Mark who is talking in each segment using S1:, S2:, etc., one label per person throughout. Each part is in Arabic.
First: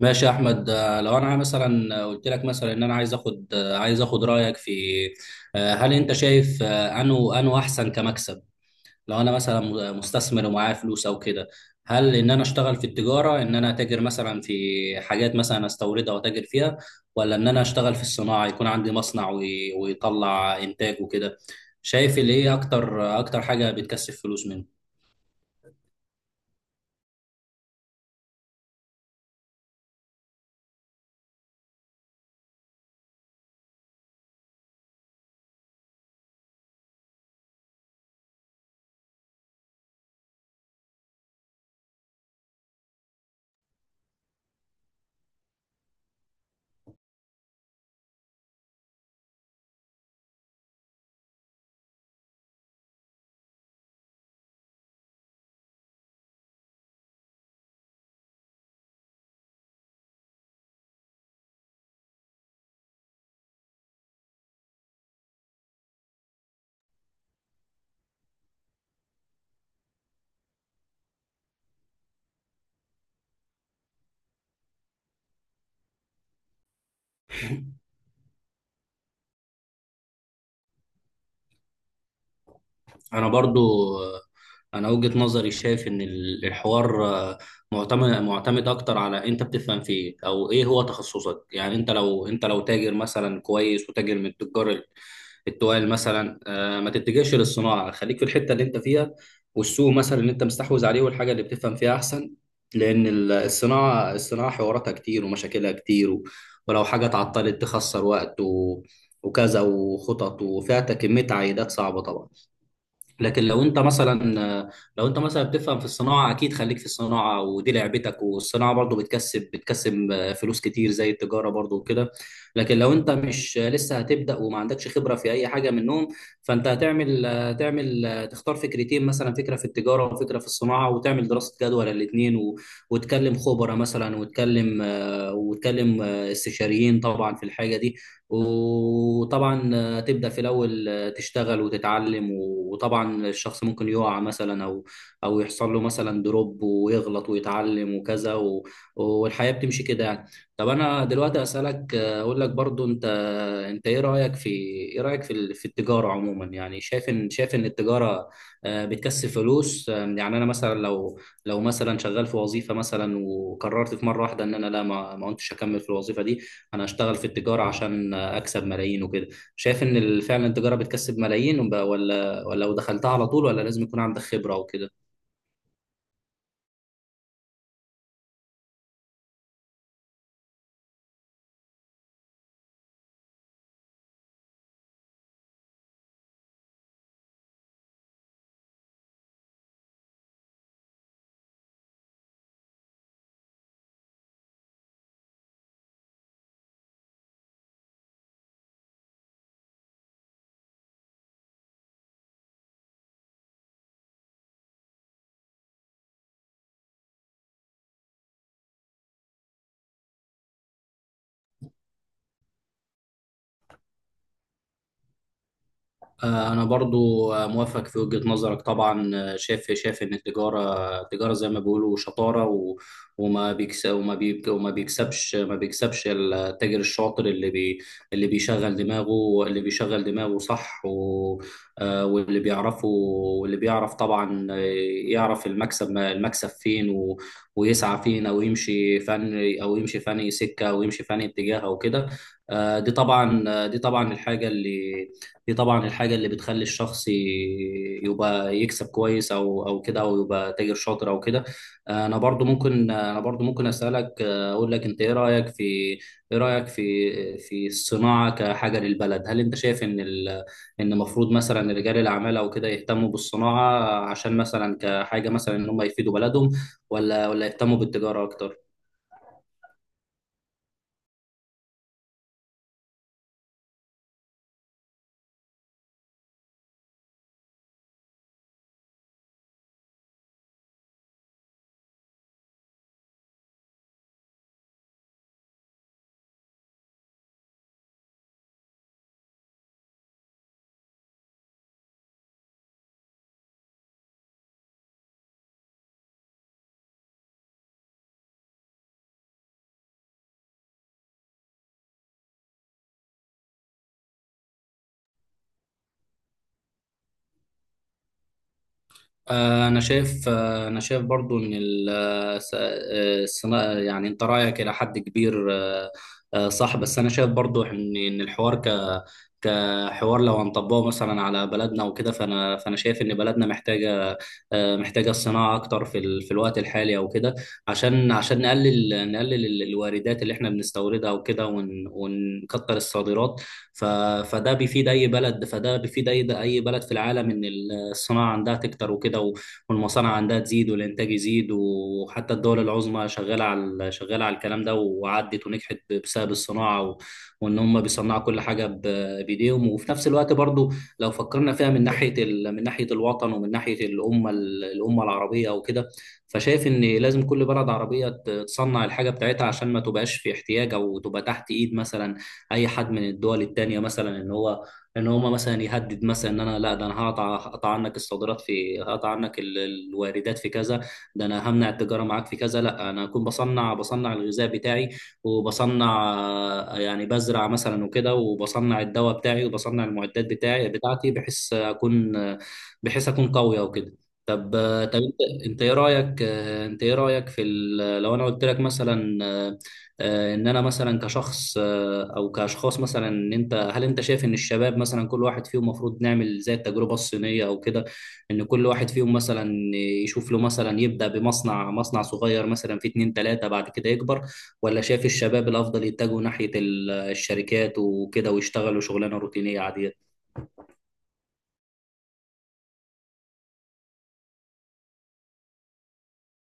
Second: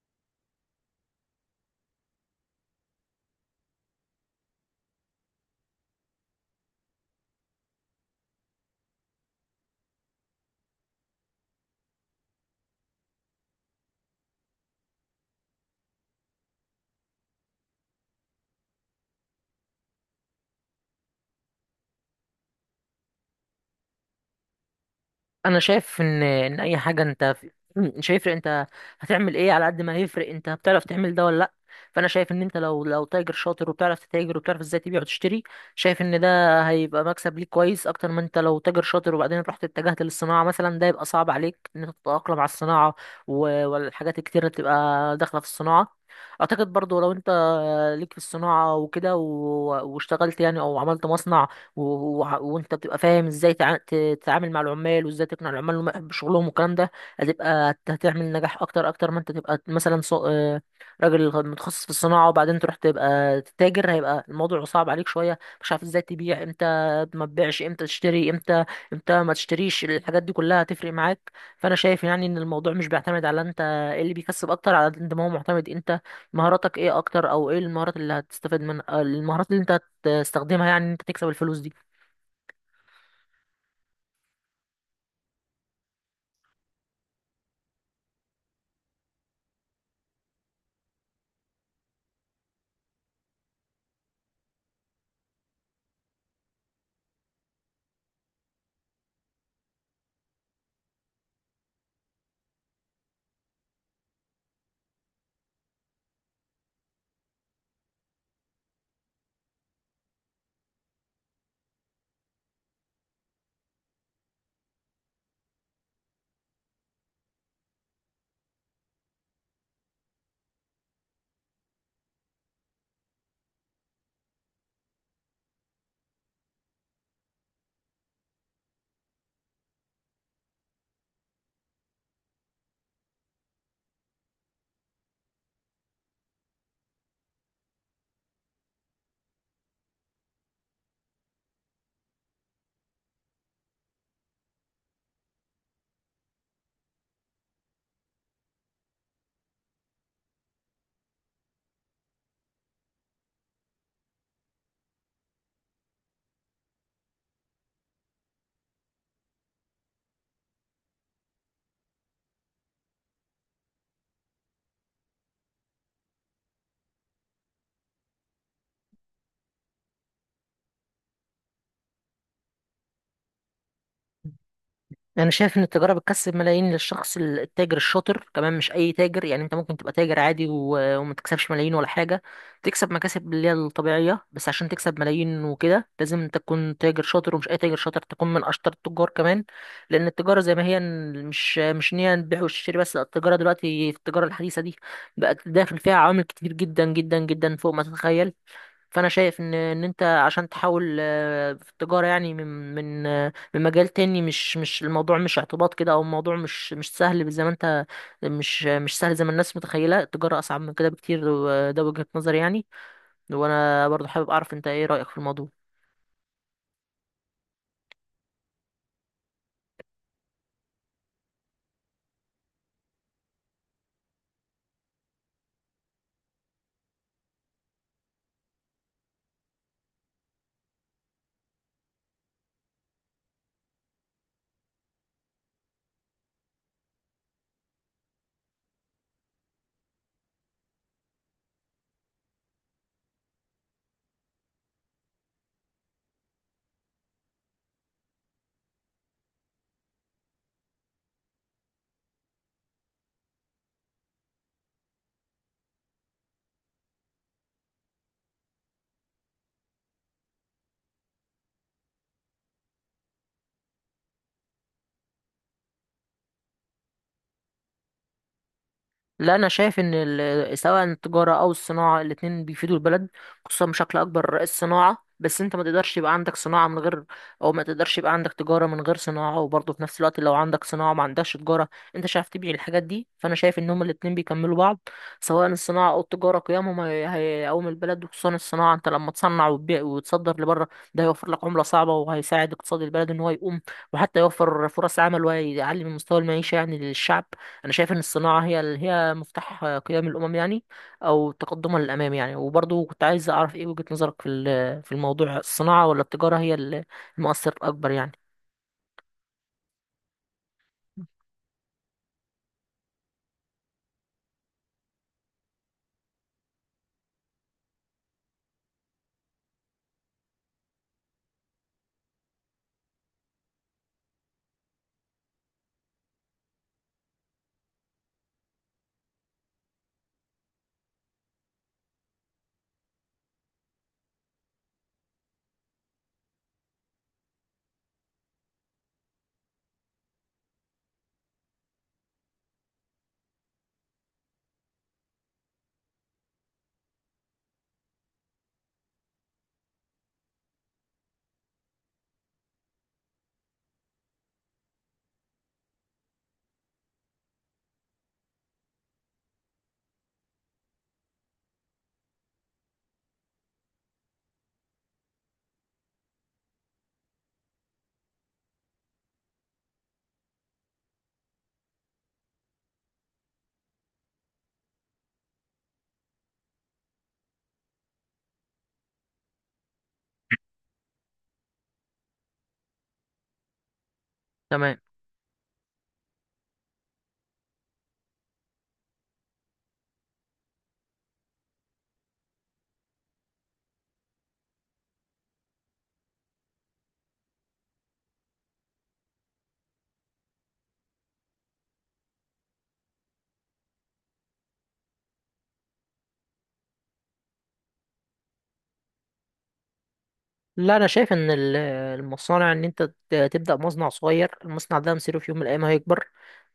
S1: ماشي يا احمد، لو انا مثلا قلت لك مثلا ان انا عايز اخد رايك في. هل انت شايف، انه احسن كمكسب. لو انا مثلا مستثمر ومعايا فلوس او كده، هل ان انا اشتغل في التجاره، ان انا اتاجر مثلا في حاجات مثلا استوردها واتاجر فيها، ولا ان انا اشتغل في الصناعه، يكون عندي مصنع ويطلع انتاج وكده. شايف اللي ايه اكتر، اكتر حاجه بتكسب فلوس منه.
S2: انا شايف ان اي حاجه انت مش هيفرق. انت هتعمل ايه؟ على قد ما هيفرق انت بتعرف تعمل ده ولا لا. فانا شايف ان انت لو تاجر شاطر وبتعرف تتاجر وبتعرف ازاي تبيع وتشتري. شايف ان ده هيبقى مكسب ليك كويس اكتر ما انت لو تاجر شاطر، وبعدين رحت اتجهت للصناعه مثلا، ده يبقى صعب عليك ان انت تتاقلم على الصناعه والحاجات الكتير اللي بتبقى داخله في الصناعه. اعتقد برضو لو انت ليك في الصناعه وكده واشتغلت يعني او عملت مصنع، وانت بتبقى فاهم ازاي تتعامل مع العمال وازاي تقنع العمال انهم يحبوا شغلهم والكلام ده، هتبقى هتعمل نجاح اكتر اكتر ما انت تبقى مثلا راجل متخصص في الصناعه وبعدين تروح تبقى تتاجر. هيبقى الموضوع صعب عليك شويه، مش عارف ازاي تبيع امتى ما تبيعش، امتى تشتري امتى امتى ما تشتريش. الحاجات دي كلها هتفرق معاك. فانا شايف يعني ان الموضوع مش بيعتمد على انت ايه اللي بيكسب اكتر، على قد ما هو معتمد انت مهاراتك ايه اكتر، او ايه المهارات اللي هتستفاد منها، المهارات اللي انت تستخدمها يعني إن انت تكسب الفلوس دي.
S1: انا برضو انا وجهة نظري شايف ان الحوار، معتمد اكتر على انت بتفهم في ايه او ايه هو تخصصك. يعني انت لو، انت لو تاجر مثلا كويس وتاجر من تجار التوال مثلا، ما تتجهش للصناعة، خليك في الحتة اللي انت فيها والسوق مثلا اللي انت مستحوذ عليه والحاجة اللي بتفهم فيها احسن. لان الصناعة، حواراتها كتير ومشاكلها كتير، ولو حاجة اتعطلت تخسر وقت وكذا وخطط، وفيها كمية عائدات صعبة طبعا. لكن لو انت مثلا لو انت مثلا بتفهم في الصناعه، اكيد خليك في الصناعه ودي لعبتك، والصناعه برضو بتكسب فلوس كتير زي التجاره برضو وكده. لكن لو انت مش لسه هتبدا وما عندكش خبره في اي حاجه منهم، فانت هتعمل تختار فكرتين مثلا، فكره في التجاره وفكره في الصناعه، وتعمل دراسه جدوى للاثنين وتكلم خبراء مثلا وتكلم، وتكلم استشاريين طبعا في الحاجه دي، وطبعا تبدأ في الأول. تشتغل وتتعلم، وطبعا الشخص ممكن يقع مثلا، أو يحصل له مثلا دروب ويغلط ويتعلم وكذا، والحياة بتمشي كده يعني. طب أنا دلوقتي أسألك، أقول لك برضو، أنت إيه رأيك في، إيه رأيك في في التجارة عموما؟ يعني شايف إن التجارة، بتكسب فلوس. يعني أنا مثلا لو مثلا شغال في وظيفة مثلا، وقررت في مرة واحدة إن أنا لا، ما كنتش أكمل في الوظيفة دي، انا اشتغل في التجارة عشان اكسب ملايين وكده. شايف ان فعلا التجاره بتكسب ملايين، ولا، لو دخلتها على طول، ولا لازم يكون عندك خبره وكده؟
S2: انا شايف ان التجاره بتكسب ملايين للشخص التاجر الشاطر كمان، مش اي تاجر. يعني انت ممكن تبقى تاجر عادي وما تكسبش ملايين ولا حاجه، تكسب مكاسب اللي هي الطبيعيه. بس عشان تكسب ملايين وكده لازم انت تكون تاجر شاطر، ومش اي تاجر شاطر، تكون من اشطر التجار كمان. لان التجاره زي ما هي مش ان هي البيع والشراء بس، لا، التجاره دلوقتي، في التجاره الحديثه دي، بقت داخل فيها عوامل كتير جدا جدا جدا فوق ما تتخيل. فانا شايف ان انت عشان تحاول في التجاره يعني، من مجال تاني، مش الموضوع مش اعتباط كده، او الموضوع مش سهل زي ما انت، مش سهل زي ما الناس متخيله. التجاره اصعب من كده بكتير، وده وجهه نظري يعني. وانا برضو حابب اعرف انت ايه رايك في الموضوع.
S1: أنا برضو، موافق في وجهة نظرك طبعا. شايف إن التجارة تجارة زي ما بيقولوا شطارة، و- وما بيكس وما بيك وما بيكسبش ما بيكسبش التاجر الشاطر، اللي بيشغل دماغه صح. و آه، واللي بيعرفه واللي بيعرف طبعا، يعرف المكسب، المكسب فين، و ويسعى فين، أو يمشي فني اتجاه أو كده. آه، دي طبعا آه، دي طبعا الحاجة اللي دي طبعا الحاجة اللي بتخلي الشخص يبقى يكسب كويس، أو كده، أو يبقى تاجر شاطر أو كده. أنا برضو ممكن أسألك، أقول لك، أنت إيه رأيك في، إيه رأيك في الصناعة كحاجة للبلد. هل أنت شايف إن إن المفروض مثلا رجال الأعمال أو كده يهتموا بالصناعة، عشان مثلا كحاجة مثلا إن هم يفيدوا بلدهم، ولا يهتموا بالتجارة أكتر؟
S2: لا، انا شايف ان سواء التجاره او الصناعه الاتنين بيفيدوا البلد، خصوصا بشكل اكبر الصناعه. بس انت ما تقدرش يبقى عندك صناعه من غير، او ما تقدرش يبقى عندك تجاره من غير صناعه. وبرضه في نفس الوقت لو عندك صناعه ما عندكش تجاره، انت مش عارف تبيع الحاجات دي. فانا شايف ان هما الاتنين بيكملوا بعض، سواء الصناعه او التجاره. قيمهم هيقوم البلد وخصوصا الصناعه. انت لما تصنع وتبيع وتصدر لبره، ده هيوفر لك عمله صعبه وهيساعد اقتصاد البلد ان هو يقوم، وحتى يوفر فرص عمل ويعلي من مستوى المعيشه يعني للشعب. انا شايف ان الصناعه هي هي مفتاح قيام الامم يعني، او تقدمها للامام يعني. وبرضه كنت عايز اعرف ايه وجهه نظرك في في الموضوع، الصناعه ولا التجاره هي المؤثر الاكبر يعني.
S1: أنا شايف برضو إن يعني أنت رأيك إلى حد كبير، صح، بس أنا شايف برضو إن الحوار، كحوار لو هنطبقه مثلا على بلدنا وكده، فأنا شايف إن بلدنا محتاجة، الصناعة أكتر في الوقت الحالي أو كده، عشان، نقلل الواردات اللي إحنا بنستوردها وكده، ونكتر الصادرات. ف... فده بيفيد اي بلد فده بيفيد اي، بلد في العالم، ان الصناعه عندها تكتر وكده، والمصانع عندها تزيد والانتاج يزيد، وحتى الدول العظمى شغاله على الكلام ده وعدت ونجحت بسبب الصناعه، وان هم بيصنعوا كل حاجه بايديهم. وفي نفس الوقت برضو، لو فكرنا فيها من ناحيه الوطن، ومن ناحيه الامه، الامه العربيه وكده، فشايف ان لازم كل بلد عربيه تصنع الحاجه بتاعتها، عشان ما تبقاش في احتياج، او تبقى تحت ايد مثلا اي حد من الدول التانية مثلا، ان هما مثلا يهدد مثلا، ان انا لا، ده انا، هقطع عنك الصادرات في، هقطع عنك ال- الواردات في كذا ده انا همنع التجارة معاك في كذا. لا، انا اكون بصنع الغذاء بتاعي، وبصنع، يعني بزرع مثلا وكده، وبصنع الدواء بتاعي، وبصنع المعدات بتاعتي، بحيث اكون قوي وكده. طب،
S2: تمام.
S1: انت ايه رايك، في لو انا قلت لك مثلا، ان انا مثلا كشخص او كاشخاص مثلا، ان انت هل انت شايف ان الشباب مثلا، كل واحد فيهم المفروض نعمل زي التجربه الصينيه او كده، ان كل واحد فيهم مثلا يشوف له مثلا، يبدا مصنع صغير مثلا في اتنين تلاته، بعد كده يكبر. ولا شايف الشباب الافضل يتجهوا ناحيه الشركات وكده، ويشتغلوا شغلانه روتينيه عاديه؟
S2: لا، انا شايف ان المصانع ان انت تبدا مصنع صغير. المصنع ده مصيره في يوم من الايام هيكبر،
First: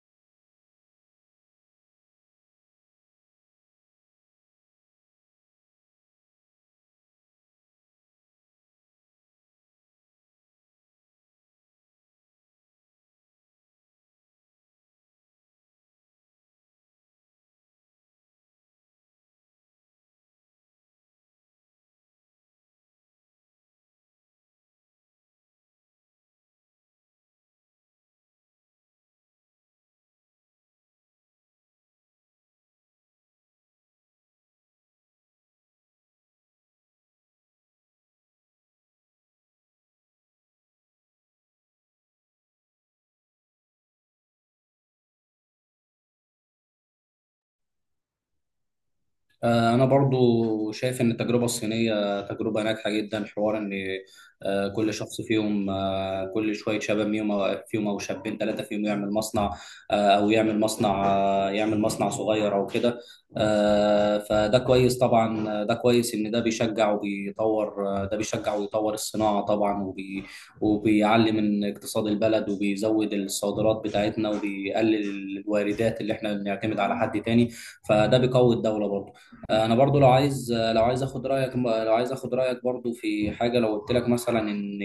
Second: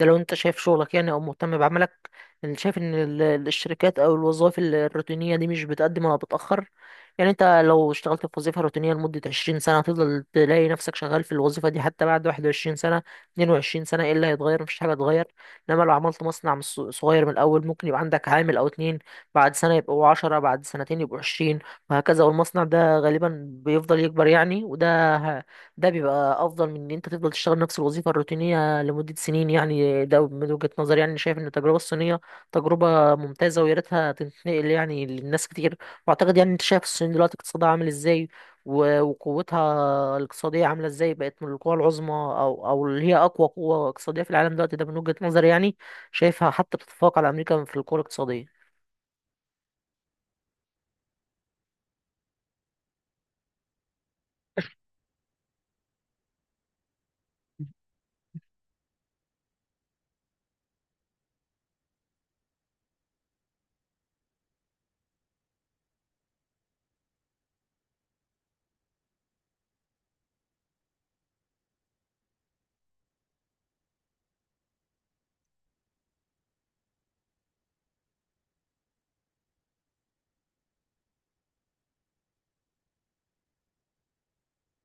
S2: ده لو انت شايف شغلك يعني او مهتم بعملك. انا شايف ان الشركات او الوظائف الروتينيه دي مش بتقدم ولا بتاخر. يعني انت لو اشتغلت في وظيفه روتينيه لمده 20 سنه، هتفضل تلاقي نفسك شغال في الوظيفه دي حتى بعد 21 سنه، 22 سنه. ايه اللي هيتغير؟ مفيش حاجه هتتغير. انما لو عملت مصنع من صغير من الاول، ممكن يبقى عندك عامل او اتنين، بعد سنه يبقوا 10، بعد سنتين يبقوا 20، وهكذا. والمصنع ده غالبا بيفضل يكبر يعني. ده بيبقى افضل من ان انت تفضل تشتغل نفس الوظيفه الروتينيه لمده سنين يعني. ده من وجهه نظري يعني. شايف ان التجربه الصينيه تجربه ممتازه، ويا ريتها تنتقل يعني للناس كتير. واعتقد يعني انت شايف الصين دلوقتي اقتصادها عامل ازاي، وقوتها الاقتصاديه عامله ازاي، بقت من القوى العظمى، او اللي هي اقوى قوه اقتصاديه في العالم دلوقتي. ده من وجهه نظري يعني. شايفها حتى بتتفوق على امريكا في القوه الاقتصاديه.
S1: أنا برضو شايف إن التجربة الصينية تجربة ناجحة جدا. حوار إن، آه، كل شخص فيهم كل شوية شباب فيهم، أو شابين ثلاثة فيهم يعمل مصنع، آه، أو يعمل مصنع آه، يعمل مصنع صغير أو كده. فده كويس طبعا، آه، ده كويس إن ده بيشجع وبيطور، آه، ده بيشجع ويطور الصناعة طبعا، وبيعلي من اقتصاد البلد، وبيزود الصادرات بتاعتنا، وبيقلل الواردات اللي إحنا بنعتمد على حد تاني فده بيقوي الدولة برضو. انا برضو لو عايز اخد رايك برضو في حاجه. لو قلت لك مثلا ان،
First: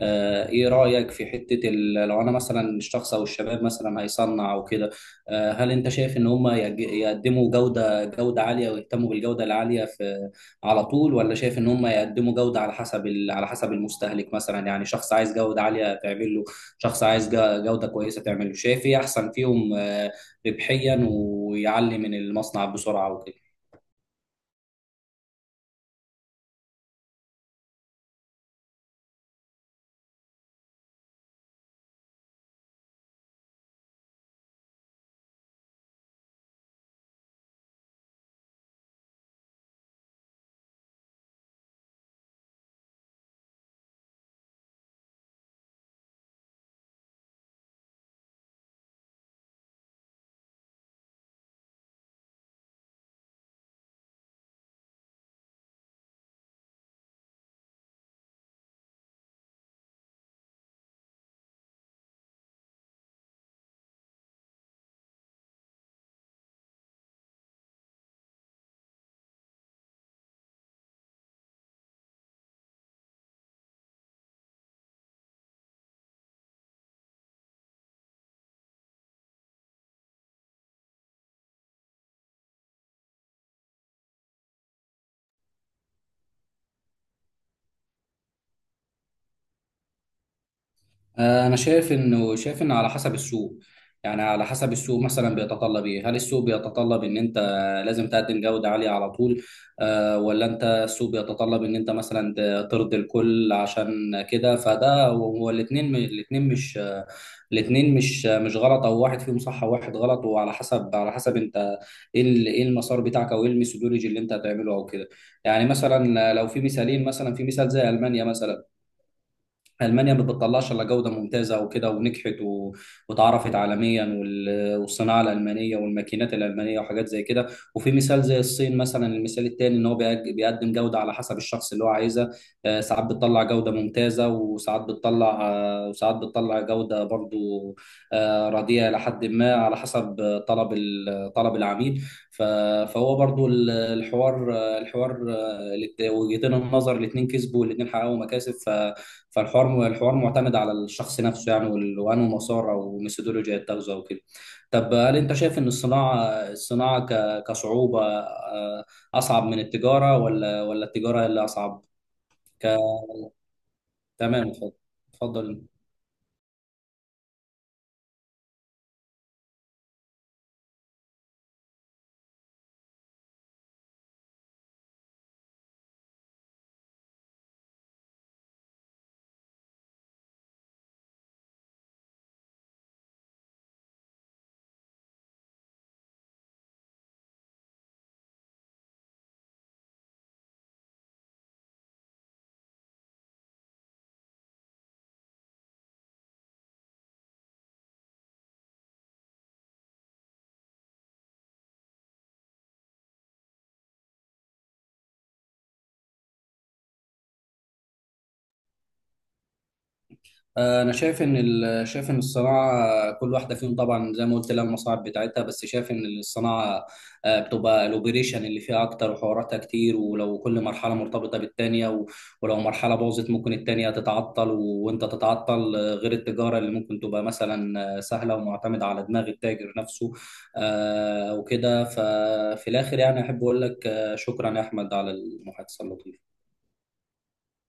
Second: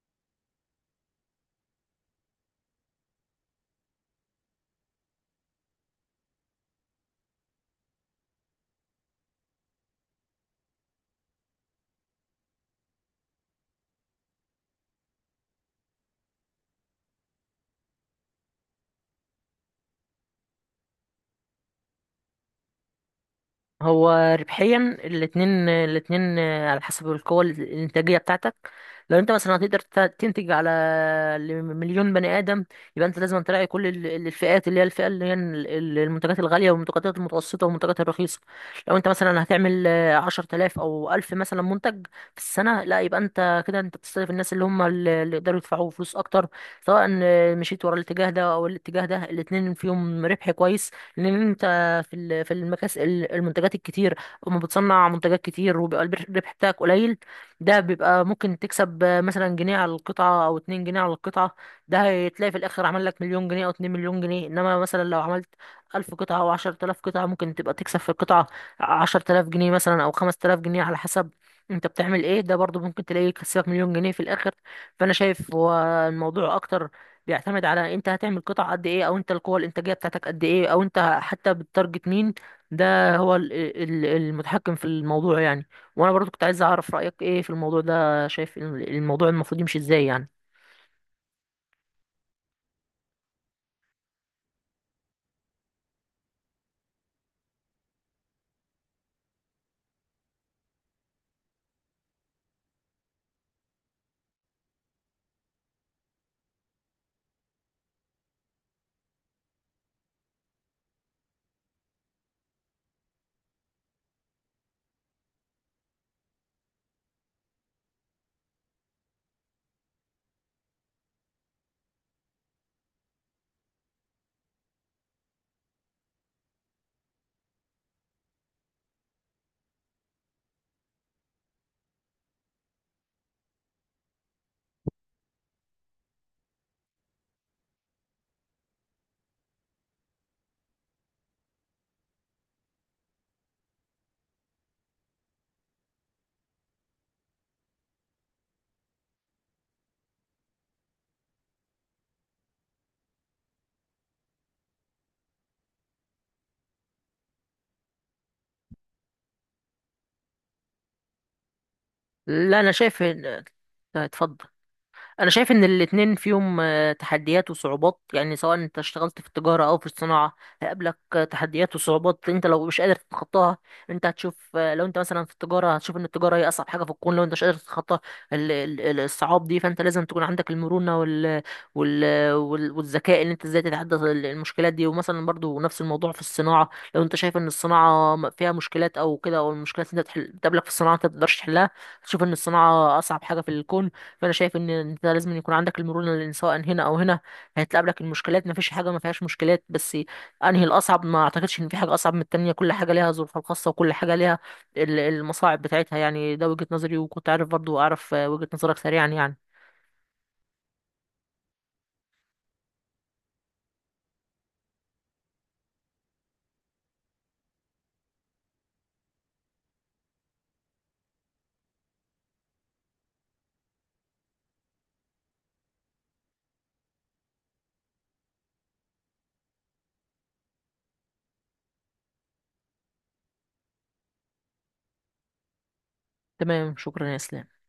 S1: ايه رايك في حته، لو انا مثلا الشخص او الشباب مثلا هيصنع او كده، هل انت شايف ان هم يقدموا جوده عاليه، ويهتموا بالجوده العاليه في على طول، ولا شايف ان هم يقدموا جوده على حسب، على حسب المستهلك مثلا؟ يعني شخص عايز جوده عاليه تعمل له، شخص عايز جوده كويسه تعمل له. شايف ايه احسن فيهم، ربحيا، ويعلي من المصنع بسرعه وكده.
S2: هو ربحيا الاتنين على حسب القوة الإنتاجية بتاعتك. لو انت مثلا هتقدر تنتج على مليون بني آدم، يبقى انت لازم تراعي كل الفئات، اللي هي الفئة اللي هي المنتجات الغالية والمنتجات المتوسطة والمنتجات الرخيصة. لو انت مثلا هتعمل 10 آلاف أو 1000 مثلا منتج في السنة، لا يبقى انت كده انت بتستهدف الناس اللي هم اللي يقدروا يدفعوا فلوس أكتر. سواء مشيت ورا الاتجاه ده أو الاتجاه ده، الاتنين فيهم ربح كويس. لأن انت في في المنتجات الكتير، اما بتصنع منتجات كتير وبيبقى الربح بتاعك قليل، ده بيبقى ممكن تكسب مثلا جنيه على القطعة او اتنين جنيه على القطعة. ده هتلاقي في الاخر عمل لك مليون جنيه او 2 مليون جنيه. انما مثلا لو عملت 1000 قطعة او 10 آلاف قطعة، ممكن تبقى تكسب في القطعة 10 آلاف جنيه مثلا او 5 آلاف جنيه على حسب انت بتعمل ايه. ده برضو ممكن تلاقيه يكسبك مليون جنيه في الاخر. فانا شايف هو الموضوع اكتر بيعتمد على انت هتعمل قطع قد ايه، او انت القوة الانتاجية بتاعتك قد ايه، او انت حتى بتتارجت مين. ده هو المتحكم في الموضوع يعني. وانا برضو كنت عايز اعرف رأيك ايه في الموضوع ده. شايف الموضوع المفروض يمشي ازاي يعني.
S1: انا شايف انه، على حسب السوق. يعني على حسب السوق مثلا بيتطلب ايه، هل السوق بيتطلب ان انت لازم تقدم جودة عالية على طول، آه ولا انت، السوق بيتطلب ان انت مثلا ترضي الكل عشان كده؟ فده هو الاتنين، مش غلط، او واحد فيهم صح وواحد غلط، وعلى حسب، على حسب انت ايه ايه المسار بتاعك، او ايه الميثودولوجي اللي انت هتعمله او كده. يعني مثلا لو في مثالين مثلا، في مثال زي المانيا مثلا، المانيا ما بتطلعش الا جوده ممتازه وكده، ونجحت واتعرفت عالميا، والصناعه الالمانيه والماكينات الالمانيه وحاجات زي كده. وفي مثال زي الصين مثلا، المثال التاني، ان هو بيقدم جوده على حسب الشخص اللي هو عايزها. ساعات بتطلع جوده ممتازه، وساعات بتطلع جوده برضو، رديئه، لحد ما على حسب، طلب العميل. ف... فهو برضو الحوار، وجهتين النظر الاثنين كسبوا، والاثنين حققوا مكاسب، الحوار معتمد على الشخص نفسه يعني، وانه مسار او ميثودولوجيا يتخذه او كده. طب هل انت شايف ان الصناعه كصعوبه، اصعب من التجاره، ولا التجاره اللي اصعب؟
S2: لا،
S1: ك...
S2: انا شايف طيب، اتفضل.
S1: تمام، اتفضل،
S2: انا شايف
S1: اتفضل.
S2: ان الاتنين فيهم تحديات وصعوبات. يعني سواء انت اشتغلت في التجارة او في الصناعة هيقابلك تحديات وصعوبات انت لو مش قادر تتخطاها. انت هتشوف لو انت مثلا في التجارة، هتشوف ان التجارة هي اصعب حاجة في الكون، لو انت مش قادر تتخطى الصعاب دي. فانت لازم تكون عندك المرونة والذكاء، ان انت ازاي تتحدى المشكلات دي. ومثلا برضو نفس الموضوع في الصناعة، لو انت شايف ان الصناعة فيها مشكلات او كده، او المشكلات اللي انت بتقابلك في الصناعة انت ما بتقدرش تحلها، تشوف ان الصناعة اصعب حاجة في الكون. فانا شايف ان انت لازم يكون عندك المرونه، لان سواء هنا او هنا هتقابلك المشكلات. ما فيش حاجه ما فيهاش مشكلات. بس انهي الاصعب؟ ما اعتقدش ان في حاجه اصعب من التانية. كل حاجه ليها ظروفها الخاصه، وكل حاجه ليها المصاعب بتاعتها يعني. ده وجهه نظري. وكنت عارف برضو اعرف وجهه نظرك سريعا يعني.
S1: انا شايف ان ال- شايف ان الصناعه، كل واحده فيهم طبعا زي ما قلت لها المصاعب بتاعتها، بس شايف ان الصناعه، بتبقى الاوبريشن اللي فيها اكتر وحواراتها كتير، ولو كل مرحله مرتبطه بالتانيه، ولو مرحله باظت ممكن التانيه تتعطل، وانت تتعطل، غير التجاره اللي ممكن تبقى مثلا سهله ومعتمده على دماغ التاجر نفسه وكده. ففي الاخر يعني احب اقول لك، شكرا يا احمد على المحادثه اللطيفه.
S2: تمام، شكرا يا اسلام.